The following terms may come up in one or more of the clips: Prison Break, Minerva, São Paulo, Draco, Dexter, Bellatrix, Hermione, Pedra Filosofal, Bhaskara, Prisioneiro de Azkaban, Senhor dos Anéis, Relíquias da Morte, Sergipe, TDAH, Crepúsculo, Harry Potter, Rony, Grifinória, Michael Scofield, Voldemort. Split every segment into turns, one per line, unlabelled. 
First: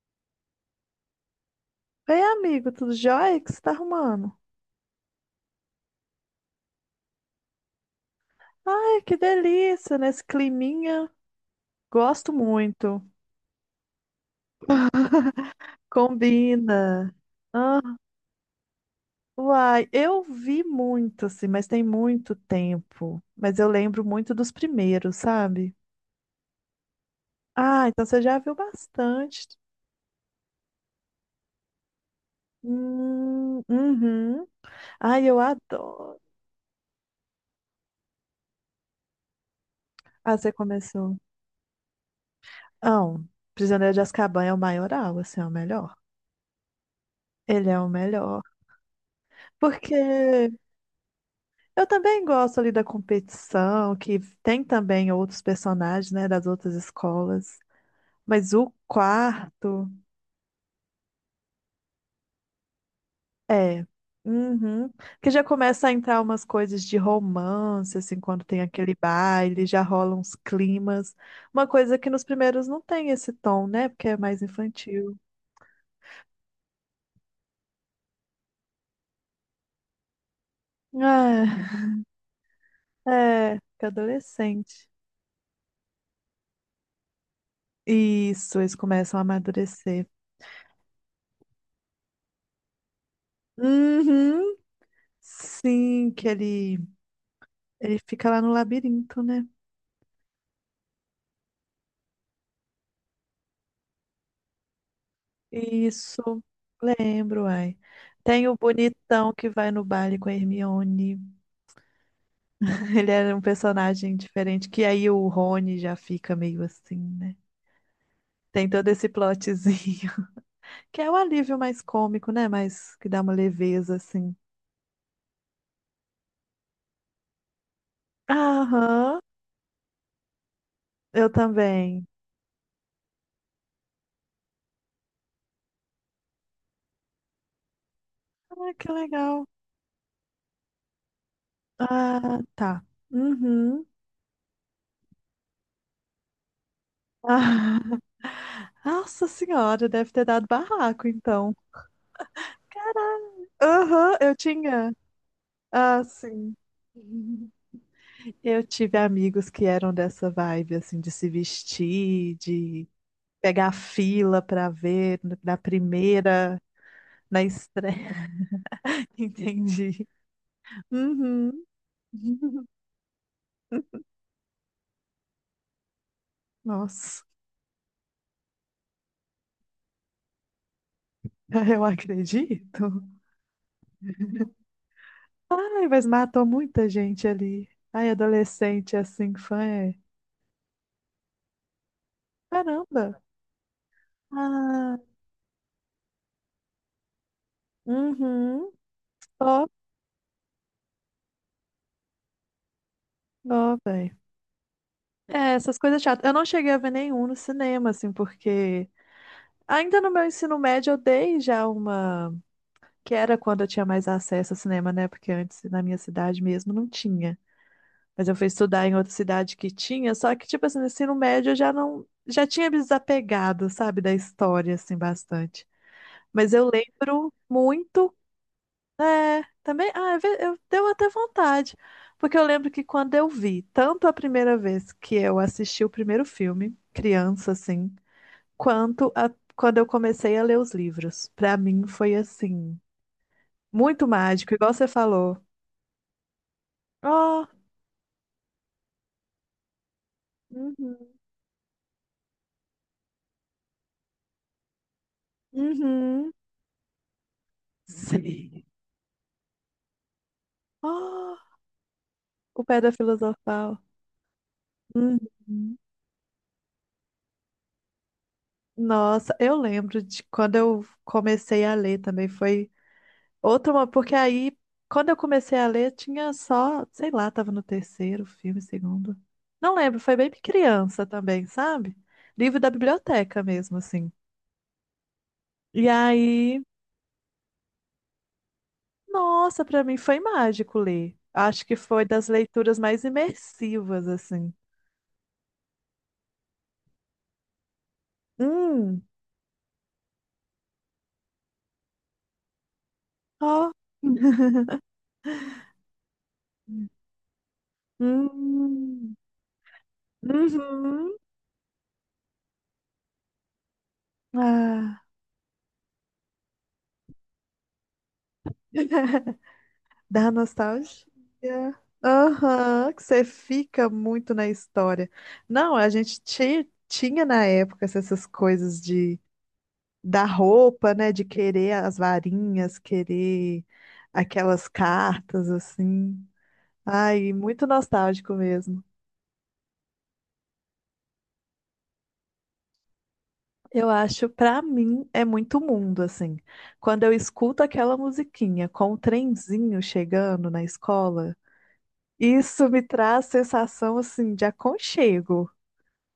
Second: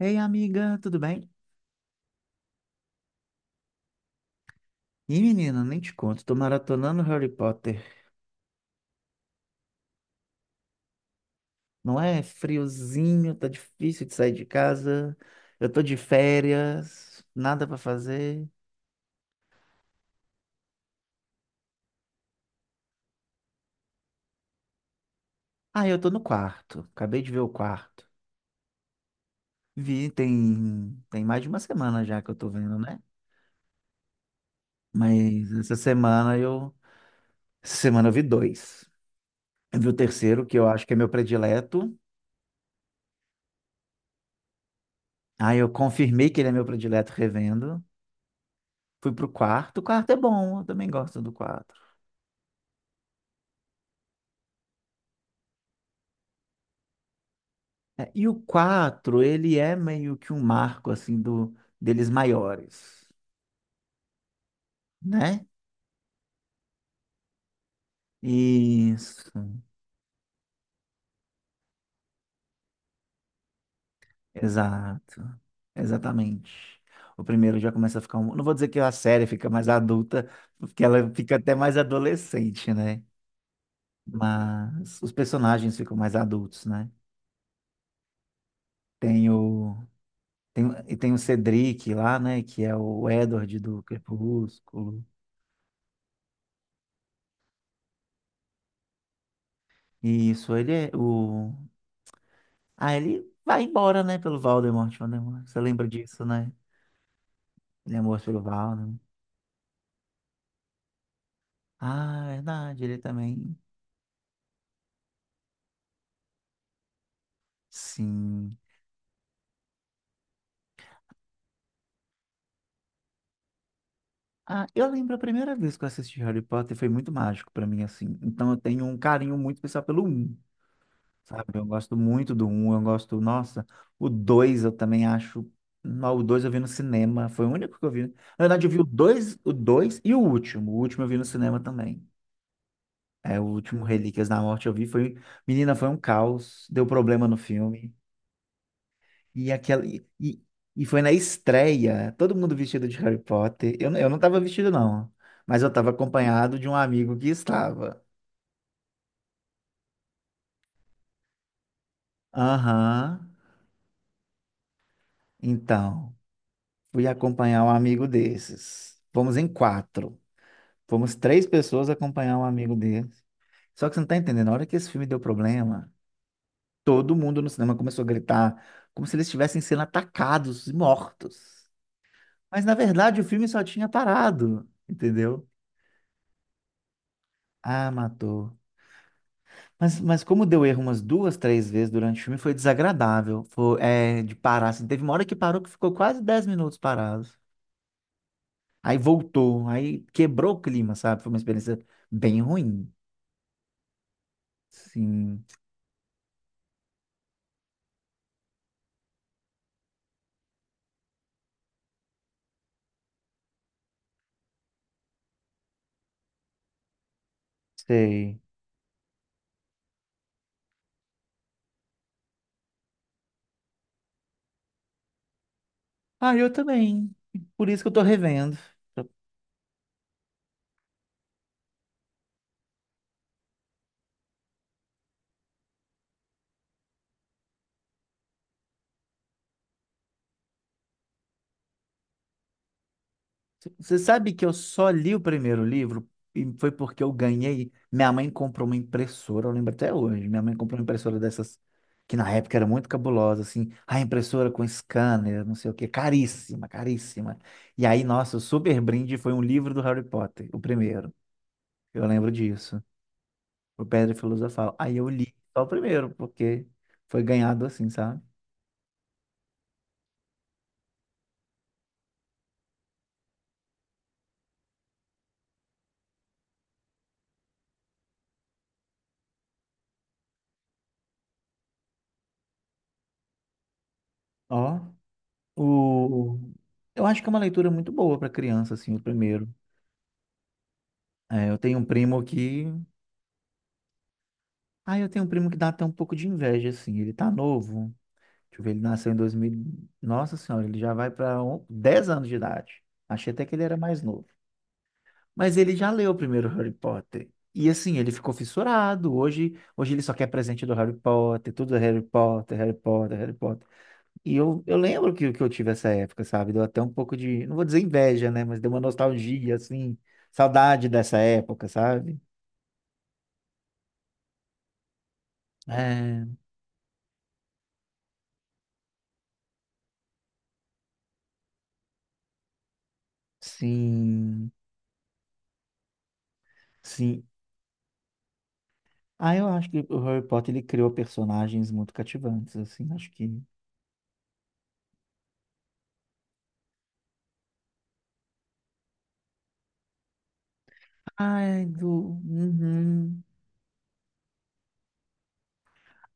Ei, amiga, tudo bem?
Ei, amigo, tudo jóia? O que você tá arrumando?
Ih, menina, nem te conto, tô maratonando Harry Potter.
Ai, que delícia, nesse climinha.
Não é
Gosto muito.
friozinho, tá difícil de sair de casa. Eu tô de
Combina.
férias, nada pra
Ah,
fazer.
uai, eu vi muito, assim, mas tem muito tempo. Mas eu lembro muito dos primeiros, sabe?
Ah, eu tô no quarto. Acabei de ver o
Ah,
quarto.
então você já viu bastante.
Vi, tem mais de uma semana já que eu tô vendo, né?
Uhum. Ai, eu
Mas essa
adoro.
semana eu, Essa semana eu vi dois. Eu vi o
Ah,
terceiro,
você
que eu acho que é meu
começou.
predileto.
Não, Prisioneiro de Azkaban é o maioral, assim, é o
Aí eu
melhor.
confirmei que ele é meu predileto
Ele é
revendo.
o melhor.
Fui pro quarto. O quarto é
Porque
bom, eu também gosto do quarto.
eu também gosto ali da competição, que tem também outros personagens, né, das outras escolas.
É, e o
Mas o
4 ele é
quarto
meio que um marco, assim, deles maiores,
é. Uhum. Que já
né?
começa a entrar umas coisas de romance, assim, quando tem aquele
Isso,
baile, já rolam uns climas. Uma coisa que nos primeiros não tem esse tom, né? Porque é mais infantil.
exato, exatamente. O primeiro já começa a ficar um. Não vou dizer que a série fica mais adulta, porque ela fica até mais adolescente, né?
É, é, fica adolescente.
Mas os personagens ficam mais adultos, né?
Isso, eles começam a
Tem o...
amadurecer.
tem o Cedric lá, né? Que é o Edward do
Uhum.
Crepúsculo.
Sim, que ele fica lá no labirinto, né?
Isso, ele é o. Aí ele vai embora, né, pelo Voldemort. Voldemort. Você lembra disso,
Isso,
né?
lembro, ai.
Ele é morto pelo
Tem o
Voldemort.
bonitão que vai no baile com a Hermione.
Ah, é verdade, ele
Ele era um
também.
personagem diferente, que aí o Rony já fica meio assim, né?
Sim.
Tem todo esse plotzinho, que é o alívio mais cômico, né? Mas que dá uma leveza, assim.
Ah, eu lembro a primeira vez que eu assisti Harry Potter foi muito mágico pra mim, assim. Então eu tenho um
Aham,
carinho muito especial pelo um,
eu
sabe? Eu gosto
também.
muito do um. Eu gosto, nossa, o 2 eu também acho. Não, o 2 eu vi no cinema, foi o único que eu vi. Na verdade, eu
Ah,
vi o
que
dois,
legal.
o dois e o último. O último eu vi no cinema também.
Ah, tá.
É, o último
Uhum.
Relíquias da Morte eu vi foi. Menina, foi um caos, deu
Ah,
problema no filme.
nossa
E aquela.
senhora, deve ter dado
E foi
barraco,
na
então.
estreia, todo mundo vestido de Harry Potter. Eu
Aham,
não
eu
tava vestido,
tinha.
não. Mas eu tava
Ah, sim.
acompanhado de um amigo que estava.
Eu tive amigos que eram dessa vibe, assim, de se vestir, de
Aham.
pegar fila pra ver na
Então,
primeira,
fui
na
acompanhar um amigo
estreia,
desses. Fomos em
entendi.
quatro. Fomos três
Uhum.
pessoas acompanhar um amigo desses. Só que você não tá entendendo, na hora que esse filme deu problema, todo
Nossa,
mundo no cinema começou a gritar como se eles estivessem sendo atacados e mortos.
eu
Mas na
acredito.
verdade o filme só tinha parado, entendeu?
Ai, mas matou muita gente ali.
Ah,
Ai,
matou.
adolescente assim, fã é.
Mas como deu erro umas duas, três vezes durante o filme, foi
Caramba.
desagradável. Foi, é, de parar, assim.
Ah,
Teve uma hora que parou que ficou quase 10 minutos parado.
uhum.
Aí
Ó,
voltou, aí quebrou o clima, sabe? Foi uma experiência bem ruim.
ó, velho.
Sim,
É, essas coisas chatas. Eu não cheguei a ver nenhum no cinema, assim, porque ainda no meu ensino médio eu dei já uma que era quando eu tinha mais acesso ao cinema, né? Porque antes, na minha cidade mesmo, não tinha. Mas eu
sei.
fui estudar em outra cidade que tinha, só que, tipo assim, no ensino médio eu já não. Já tinha me desapegado, sabe, da história, assim, bastante.
Ah, eu
Mas eu
também.
lembro
Por isso que eu tô
muito.
revendo.
É, também. Ah, deu até vontade. Porque eu lembro que quando eu vi, tanto a primeira vez que eu assisti o primeiro filme, criança, assim, quanto quando eu comecei a ler os livros. Pra mim foi assim.
Você
Muito
sabe que eu
mágico, igual você
só li o
falou.
primeiro livro e foi porque eu
Oh,
ganhei. Minha mãe comprou uma impressora, eu lembro até hoje. Minha mãe comprou uma
uhum,
impressora dessas que na época era muito cabulosa, assim, a impressora com scanner, não sei o quê,
uhum.
caríssima, caríssima. E aí, nossa, o
Sim.
super brinde foi um livro do Harry Potter, o primeiro.
Oh,
Eu lembro
o
disso,
Pedra Filosofal.
o Pedra Filosofal. Aí eu li só o
Uhum.
primeiro, porque foi ganhado assim, sabe?
Nossa, eu lembro de quando eu comecei a ler também, foi outra, porque aí, quando eu comecei a ler, tinha só, sei lá, tava no terceiro filme, segundo. Não lembro, foi bem criança também, sabe? Livro da biblioteca mesmo, assim.
Ó,
E
o...
aí,
eu acho que é uma leitura muito boa para criança, assim, o primeiro.
nossa, pra mim foi mágico ler.
É, eu
Acho que
tenho um
foi
primo
das
que
leituras mais imersivas, assim.
Ah, eu tenho um primo que dá até um pouco de inveja, assim. Ele tá novo. Deixa eu ver, ele
Hum.
nasceu em 2000. Nossa Senhora, ele já vai para 10 anos de idade. Achei até que ele
Ó.
era mais novo. Mas ele já leu o primeiro Harry Potter. E assim, ele ficou fissurado.
Hum.
Hoje ele só quer presente do Harry
Uhum.
Potter, tudo é Harry Potter, Harry Potter, Harry Potter. E eu
Ah.
lembro que eu tive essa época, sabe? Deu até um pouco de, não vou dizer inveja, né? Mas deu uma nostalgia, assim,
Dá
saudade
nostalgia.
dessa época, sabe?
Aham, que você fica muito na história. Não, a gente
É,
tinha na época essas coisas de da roupa, né? De querer as varinhas, querer
sim.
aquelas cartas, assim.
Sim,
Ai, muito nostálgico mesmo.
ah, eu acho que o Harry Potter ele criou personagens muito cativantes, assim, acho que.
Eu acho, pra mim, é muito mundo, assim. Quando eu escuto aquela musiquinha com o trenzinho chegando na escola,
Ai, do.
isso me
Uhum.
traz sensação, assim, de aconchego.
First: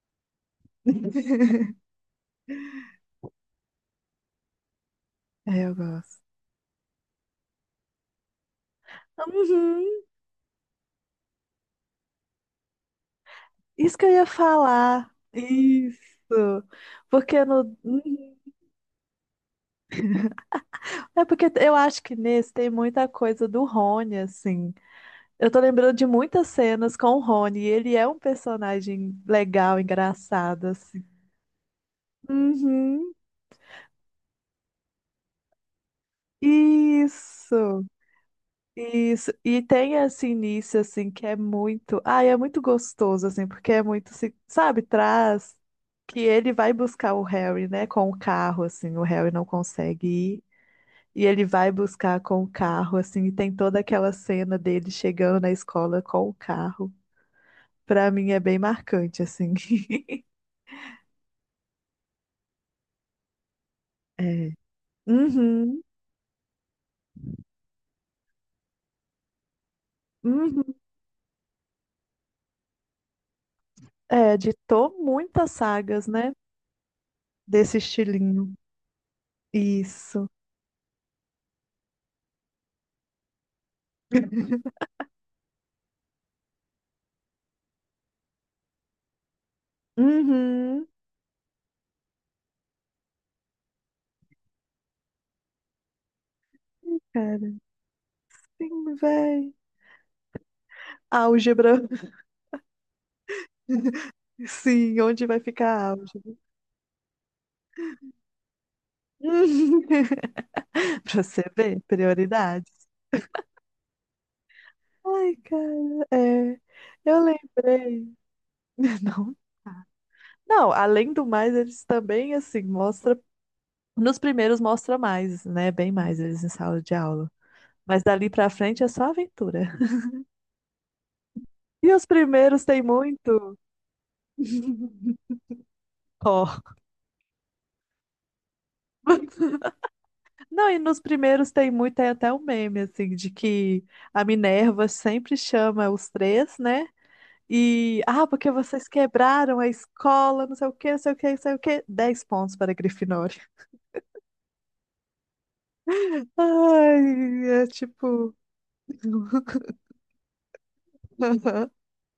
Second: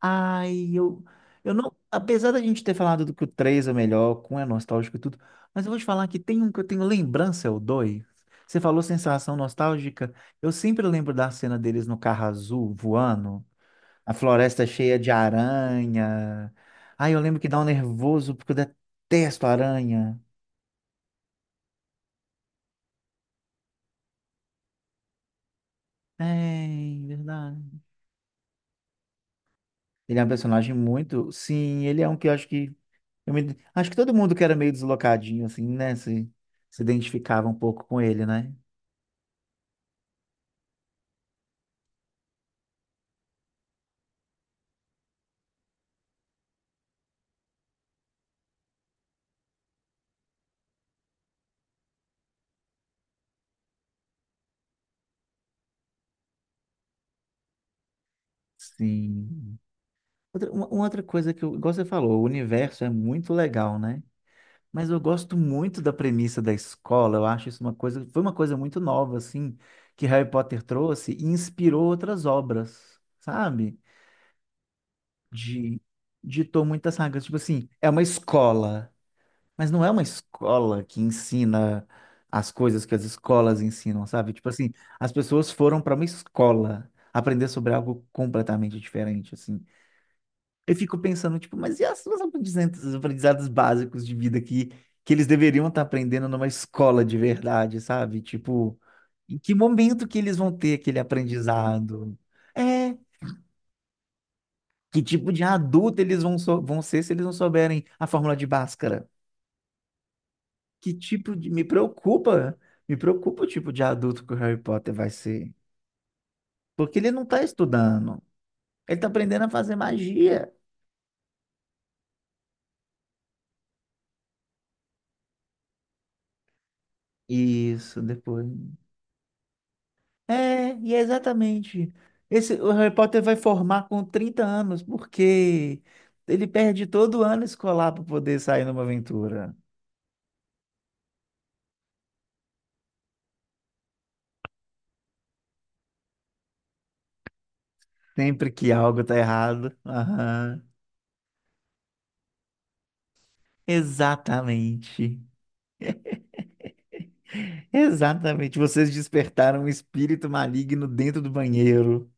Ai. Eu não. Apesar da gente ter falado do que o 3 é o melhor, com é nostálgico e tudo,
É,
mas eu
eu
vou te falar que
gosto.
tem um que eu tenho lembrança, é o 2. Você falou sensação
Uhum,
nostálgica. Eu sempre lembro da cena deles no carro azul voando,
isso que eu
a
ia
floresta cheia
falar.
de
Isso.
aranha. Ai, eu lembro
Porque
que dá um
no.
nervoso
Uhum.
porque eu detesto aranha.
É porque eu acho que nesse tem muita coisa do Rony, assim. Eu tô lembrando de muitas cenas
É,
com o Rony, e
verdade.
ele é um personagem legal,
Ele é um
engraçado,
personagem
assim.
muito. Sim, ele é um que eu acho que.
Uhum.
Acho que todo mundo que era meio deslocadinho, assim, né? Se identificava um pouco
Isso,
com ele, né?
isso. E tem esse início, assim, que é muito. Ai, é muito gostoso, assim, porque é muito, assim, sabe, traz que ele vai buscar o Harry, né, com o carro, assim, o Harry não consegue ir. E ele vai buscar com o carro, assim, e tem toda aquela cena dele chegando na escola com o carro. Pra mim é bem marcante, assim.
Sim. Uma outra coisa que eu. Igual você falou, o universo é muito legal, né?
É.
Mas eu gosto
Uhum,
muito da premissa da escola. Eu acho isso uma coisa. Foi uma coisa muito nova, assim, que Harry Potter
uhum.
trouxe e inspirou outras obras, sabe?
É, ditou muitas
De.
sagas, né,
Ditou muitas sagas. Tipo assim,
desse
é uma
estilinho.
escola. Mas não é uma
Isso.
escola que ensina as coisas que as escolas ensinam, sabe? Tipo assim, as pessoas foram para uma escola aprender sobre algo completamente diferente, assim. Eu
Uhum.
fico pensando, tipo, mas e as suas aprendizados, os aprendizados básicos de vida que eles deveriam estar aprendendo numa escola de
Cara,
verdade, sabe? Tipo,
sim,
em
véi.
que momento que eles vão ter aquele
Álgebra.
aprendizado? É,
Sim,
que
onde
tipo
vai
de
ficar a
adulto eles
álgebra?
vão ser se eles não souberem a fórmula de Bhaskara?
Uhum.
Que
Pra
tipo
você
de. Me
ver,
preocupa,
prioridades.
me preocupa o tipo de adulto que o Harry Potter vai
Ai,
ser.
cara, é.
Porque ele
Eu
não tá
lembrei.
estudando. Ele tá
Não,
aprendendo a fazer magia.
não, além do mais, eles também, assim, mostra. Nos primeiros mostra mais, né? Bem mais eles em sala de aula.
Isso,
Mas dali
depois.
pra frente é só aventura.
É, e é exatamente.
E os
Esse,
primeiros
o
tem
Harry Potter vai
muito.
formar com 30 anos, porque ele
Ó.
perde todo ano escolar para poder sair numa aventura.
Não, e nos primeiros tem muito, tem até o meme, assim, de que a Minerva sempre chama os três, né? E, ah, porque
Sempre que
vocês
algo tá
quebraram a
errado.
escola, não
Aham.
sei o quê, não sei o quê, não sei o quê. 10 pontos para a Grifinória.
Exatamente.
Ai, é tipo...
Exatamente. Vocês despertaram um espírito maligno dentro do banheiro.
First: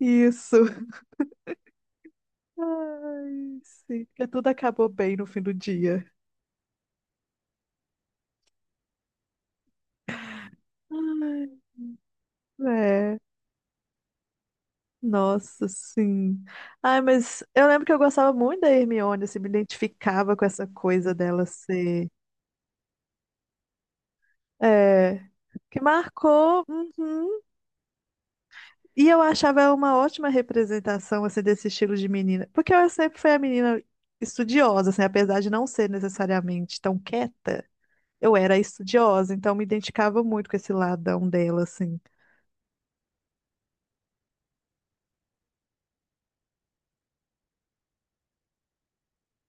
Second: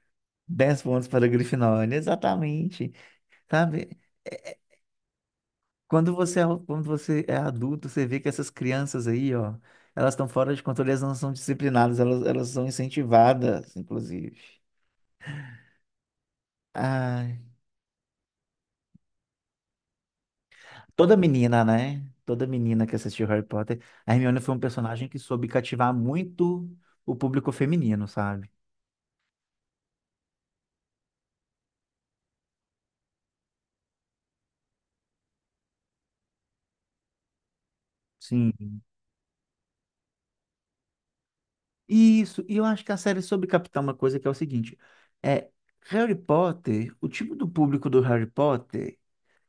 Isso.
10 pontos para a Grifinória, exatamente.
Ai,
Sabe?
sim, porque tudo acabou bem no fim do dia.
Quando você é adulto, você vê que essas crianças aí, ó, elas estão fora de controle, elas não são
Ai,
disciplinadas, elas são
é.
incentivadas, inclusive.
Nossa, sim. Ai,
Ai,
mas eu lembro que eu gostava muito da Hermione, assim, me identificava com essa coisa
toda
dela
menina, né?
ser.
Toda menina que assistiu Harry Potter, a Hermione foi um personagem que
É,
soube
que
cativar
marcou,
muito o
uhum.
público feminino, sabe?
E eu achava ela uma ótima representação assim desse estilo de menina, porque ela sempre foi a menina estudiosa, assim, apesar de não ser necessariamente tão quieta, eu era
Sim.
estudiosa, então me identificava muito com esse ladão dela, assim.
Isso, e eu acho que a série soube captar uma coisa que é o seguinte, é Harry Potter, o tipo do público do Harry Potter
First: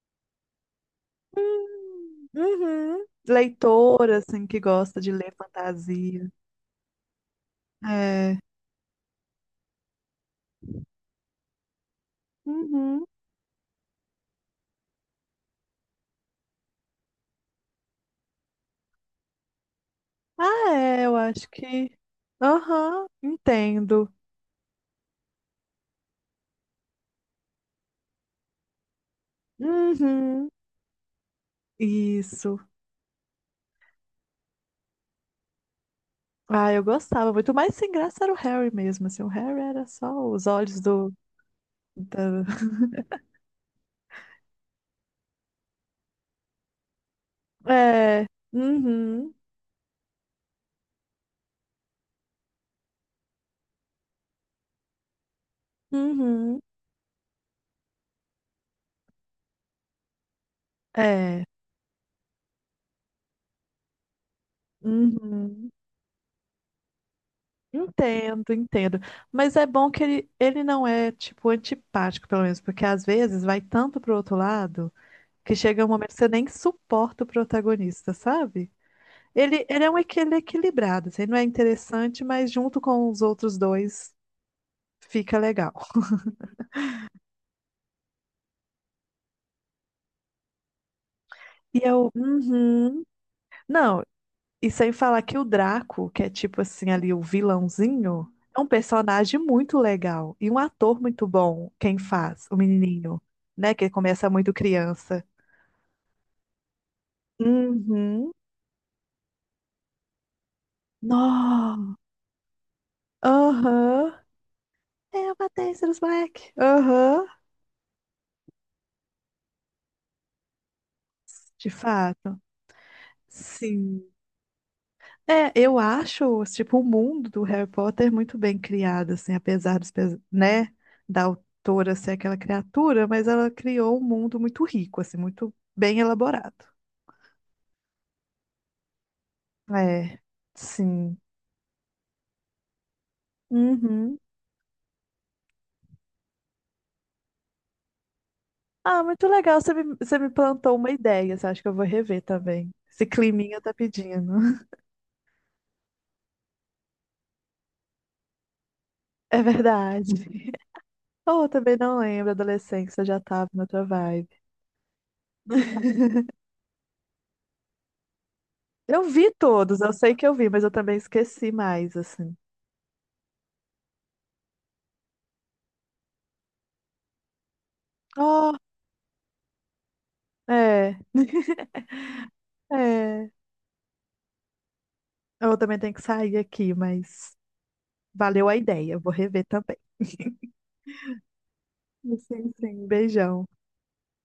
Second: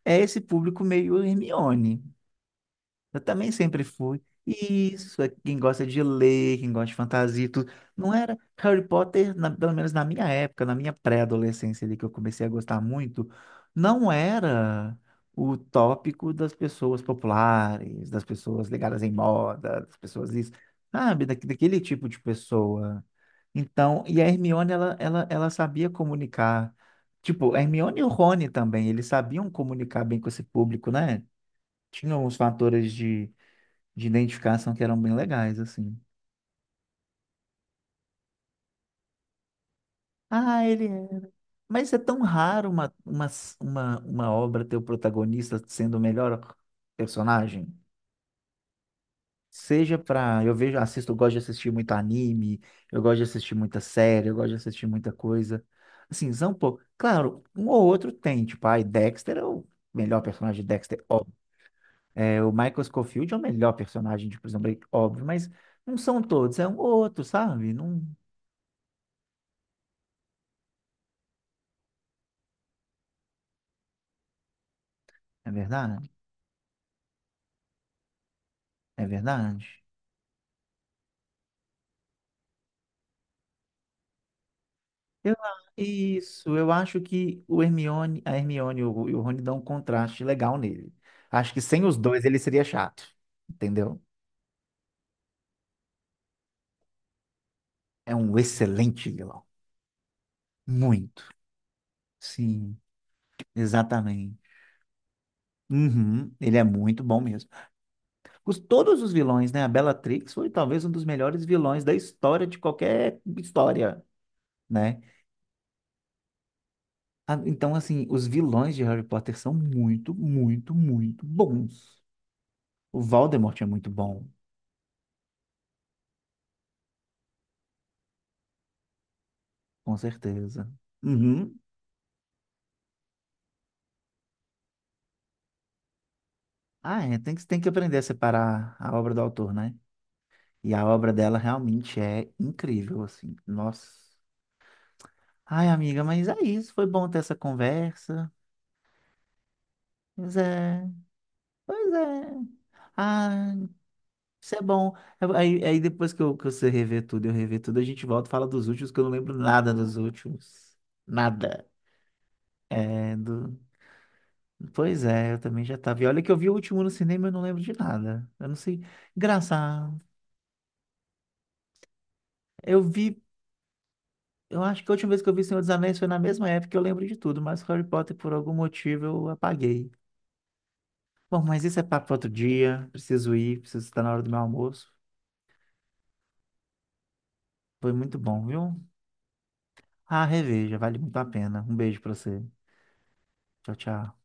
é esse público meio Hermione.
Uhum.
Eu também sempre
Leitora,
fui.
assim, que gosta de
Isso, é
ler
quem gosta de
fantasia.
ler, quem gosta de fantasia, e tudo. Não era
É.
Harry Potter, pelo menos na minha época, na minha pré-adolescência ali, que eu comecei a gostar
Uhum.
muito, não era o tópico das pessoas populares, das pessoas ligadas em moda, das pessoas isso,
Ah, é, eu
sabe,
acho
daquele
que.
tipo de pessoa.
Aham,
Então,
entendo.
e a Hermione, ela sabia comunicar. Tipo, a Hermione e o Rony também, eles sabiam comunicar bem com esse
Uhum.
público, né? Tinham uns
Isso.
fatores de identificação que eram bem legais, assim.
Ah, eu gostava muito, mas sem graça era o Harry mesmo, assim. O Harry era só os
Ah,
olhos
ele
do...
é. Mas é tão
da-
raro uma obra ter o protagonista sendo o melhor personagem.
É. Uhum.
Seja pra. Eu vejo, assisto, eu gosto de assistir muito anime, eu gosto de assistir muita série, eu gosto de assistir muita coisa. Assim, são um
Uhum.
pouco. Claro, um ou outro tem, tipo, ai, Dexter é o melhor personagem de Dexter, óbvio.
É.
É, o Michael Scofield é o melhor personagem de Prison Break, óbvio, mas
Uhum.
não são todos, é um ou outro, sabe? Não.
Entendo, entendo. Mas é bom que ele não é, tipo, antipático, pelo menos, porque às vezes vai tanto pro outro lado
É
que chega um
verdade?
momento que você nem suporta o protagonista, sabe?
É verdade.
Ele é equilibrado, assim, ele não é interessante, mas junto com os outros dois fica legal.
Isso, eu acho que a Hermione e o Rony dão um contraste legal nele. Acho que
E
sem os
eu,
dois ele seria
uhum.
chato, entendeu?
Não, e sem falar que o Draco, que é tipo assim ali o
É
vilãozinho,
um
é um
excelente
personagem
vilão.
muito legal e um ator muito
Muito.
bom, quem faz, o
Sim,
menininho, né, que começa
exatamente.
muito criança.
Uhum, ele é muito bom mesmo.
Uhum.
Todos os vilões, né? A Bellatrix foi talvez um dos melhores vilões da
Nó.
história de qualquer história,
Aham.
né?
É uma Tênis Black. Aham.
Ah, então, assim, os vilões de Harry Potter são muito, muito, muito
De
bons.
fato.
O Voldemort é muito
Sim.
bom,
É, eu acho, tipo, o mundo do Harry Potter muito bem criado, assim, apesar dos,
com certeza.
né, da
Uhum.
autora ser aquela criatura, mas ela criou um mundo muito rico, assim, muito bem elaborado.
Ah, é, tem que aprender a separar a obra do autor, né?
É,
E a obra
sim.
dela realmente é incrível, assim. Nossa.
Uhum.
Ai, amiga, mas é isso. Foi bom ter essa conversa.
Ah, muito legal, você me
Pois
plantou
é,
uma ideia, assim, acho que eu vou
pois
rever
é.
também. Esse
Ah,
climinha tá pedindo.
isso é bom. Aí depois que você rever tudo, eu rever tudo, a gente volta e fala dos últimos, que eu não lembro
É
nada dos
verdade.
últimos.
Oh, eu
Nada.
também não lembro, adolescência
É,
já tava
do...
na outra vibe.
Pois é, eu também já tava. E olha que eu vi o último no cinema e eu não lembro de nada. Eu não sei.
Eu vi todos, eu
Engraçado.
sei que eu vi, mas eu também esqueci mais, assim.
Eu vi. Eu acho que a última vez que eu vi Senhor dos Anéis foi na mesma época que eu lembro de tudo, mas Harry Potter, por algum motivo, eu apaguei.
É,
Bom, mas isso é papo para outro dia.
é.
Preciso ir, preciso estar na hora do meu almoço.
Eu também tenho que sair aqui, mas
Foi muito bom,
valeu a
viu?
ideia. Eu vou rever também.
Ah, reveja, vale muito a pena. Um beijo para você.
Sim, sim. Beijão.
Tchau, tchau.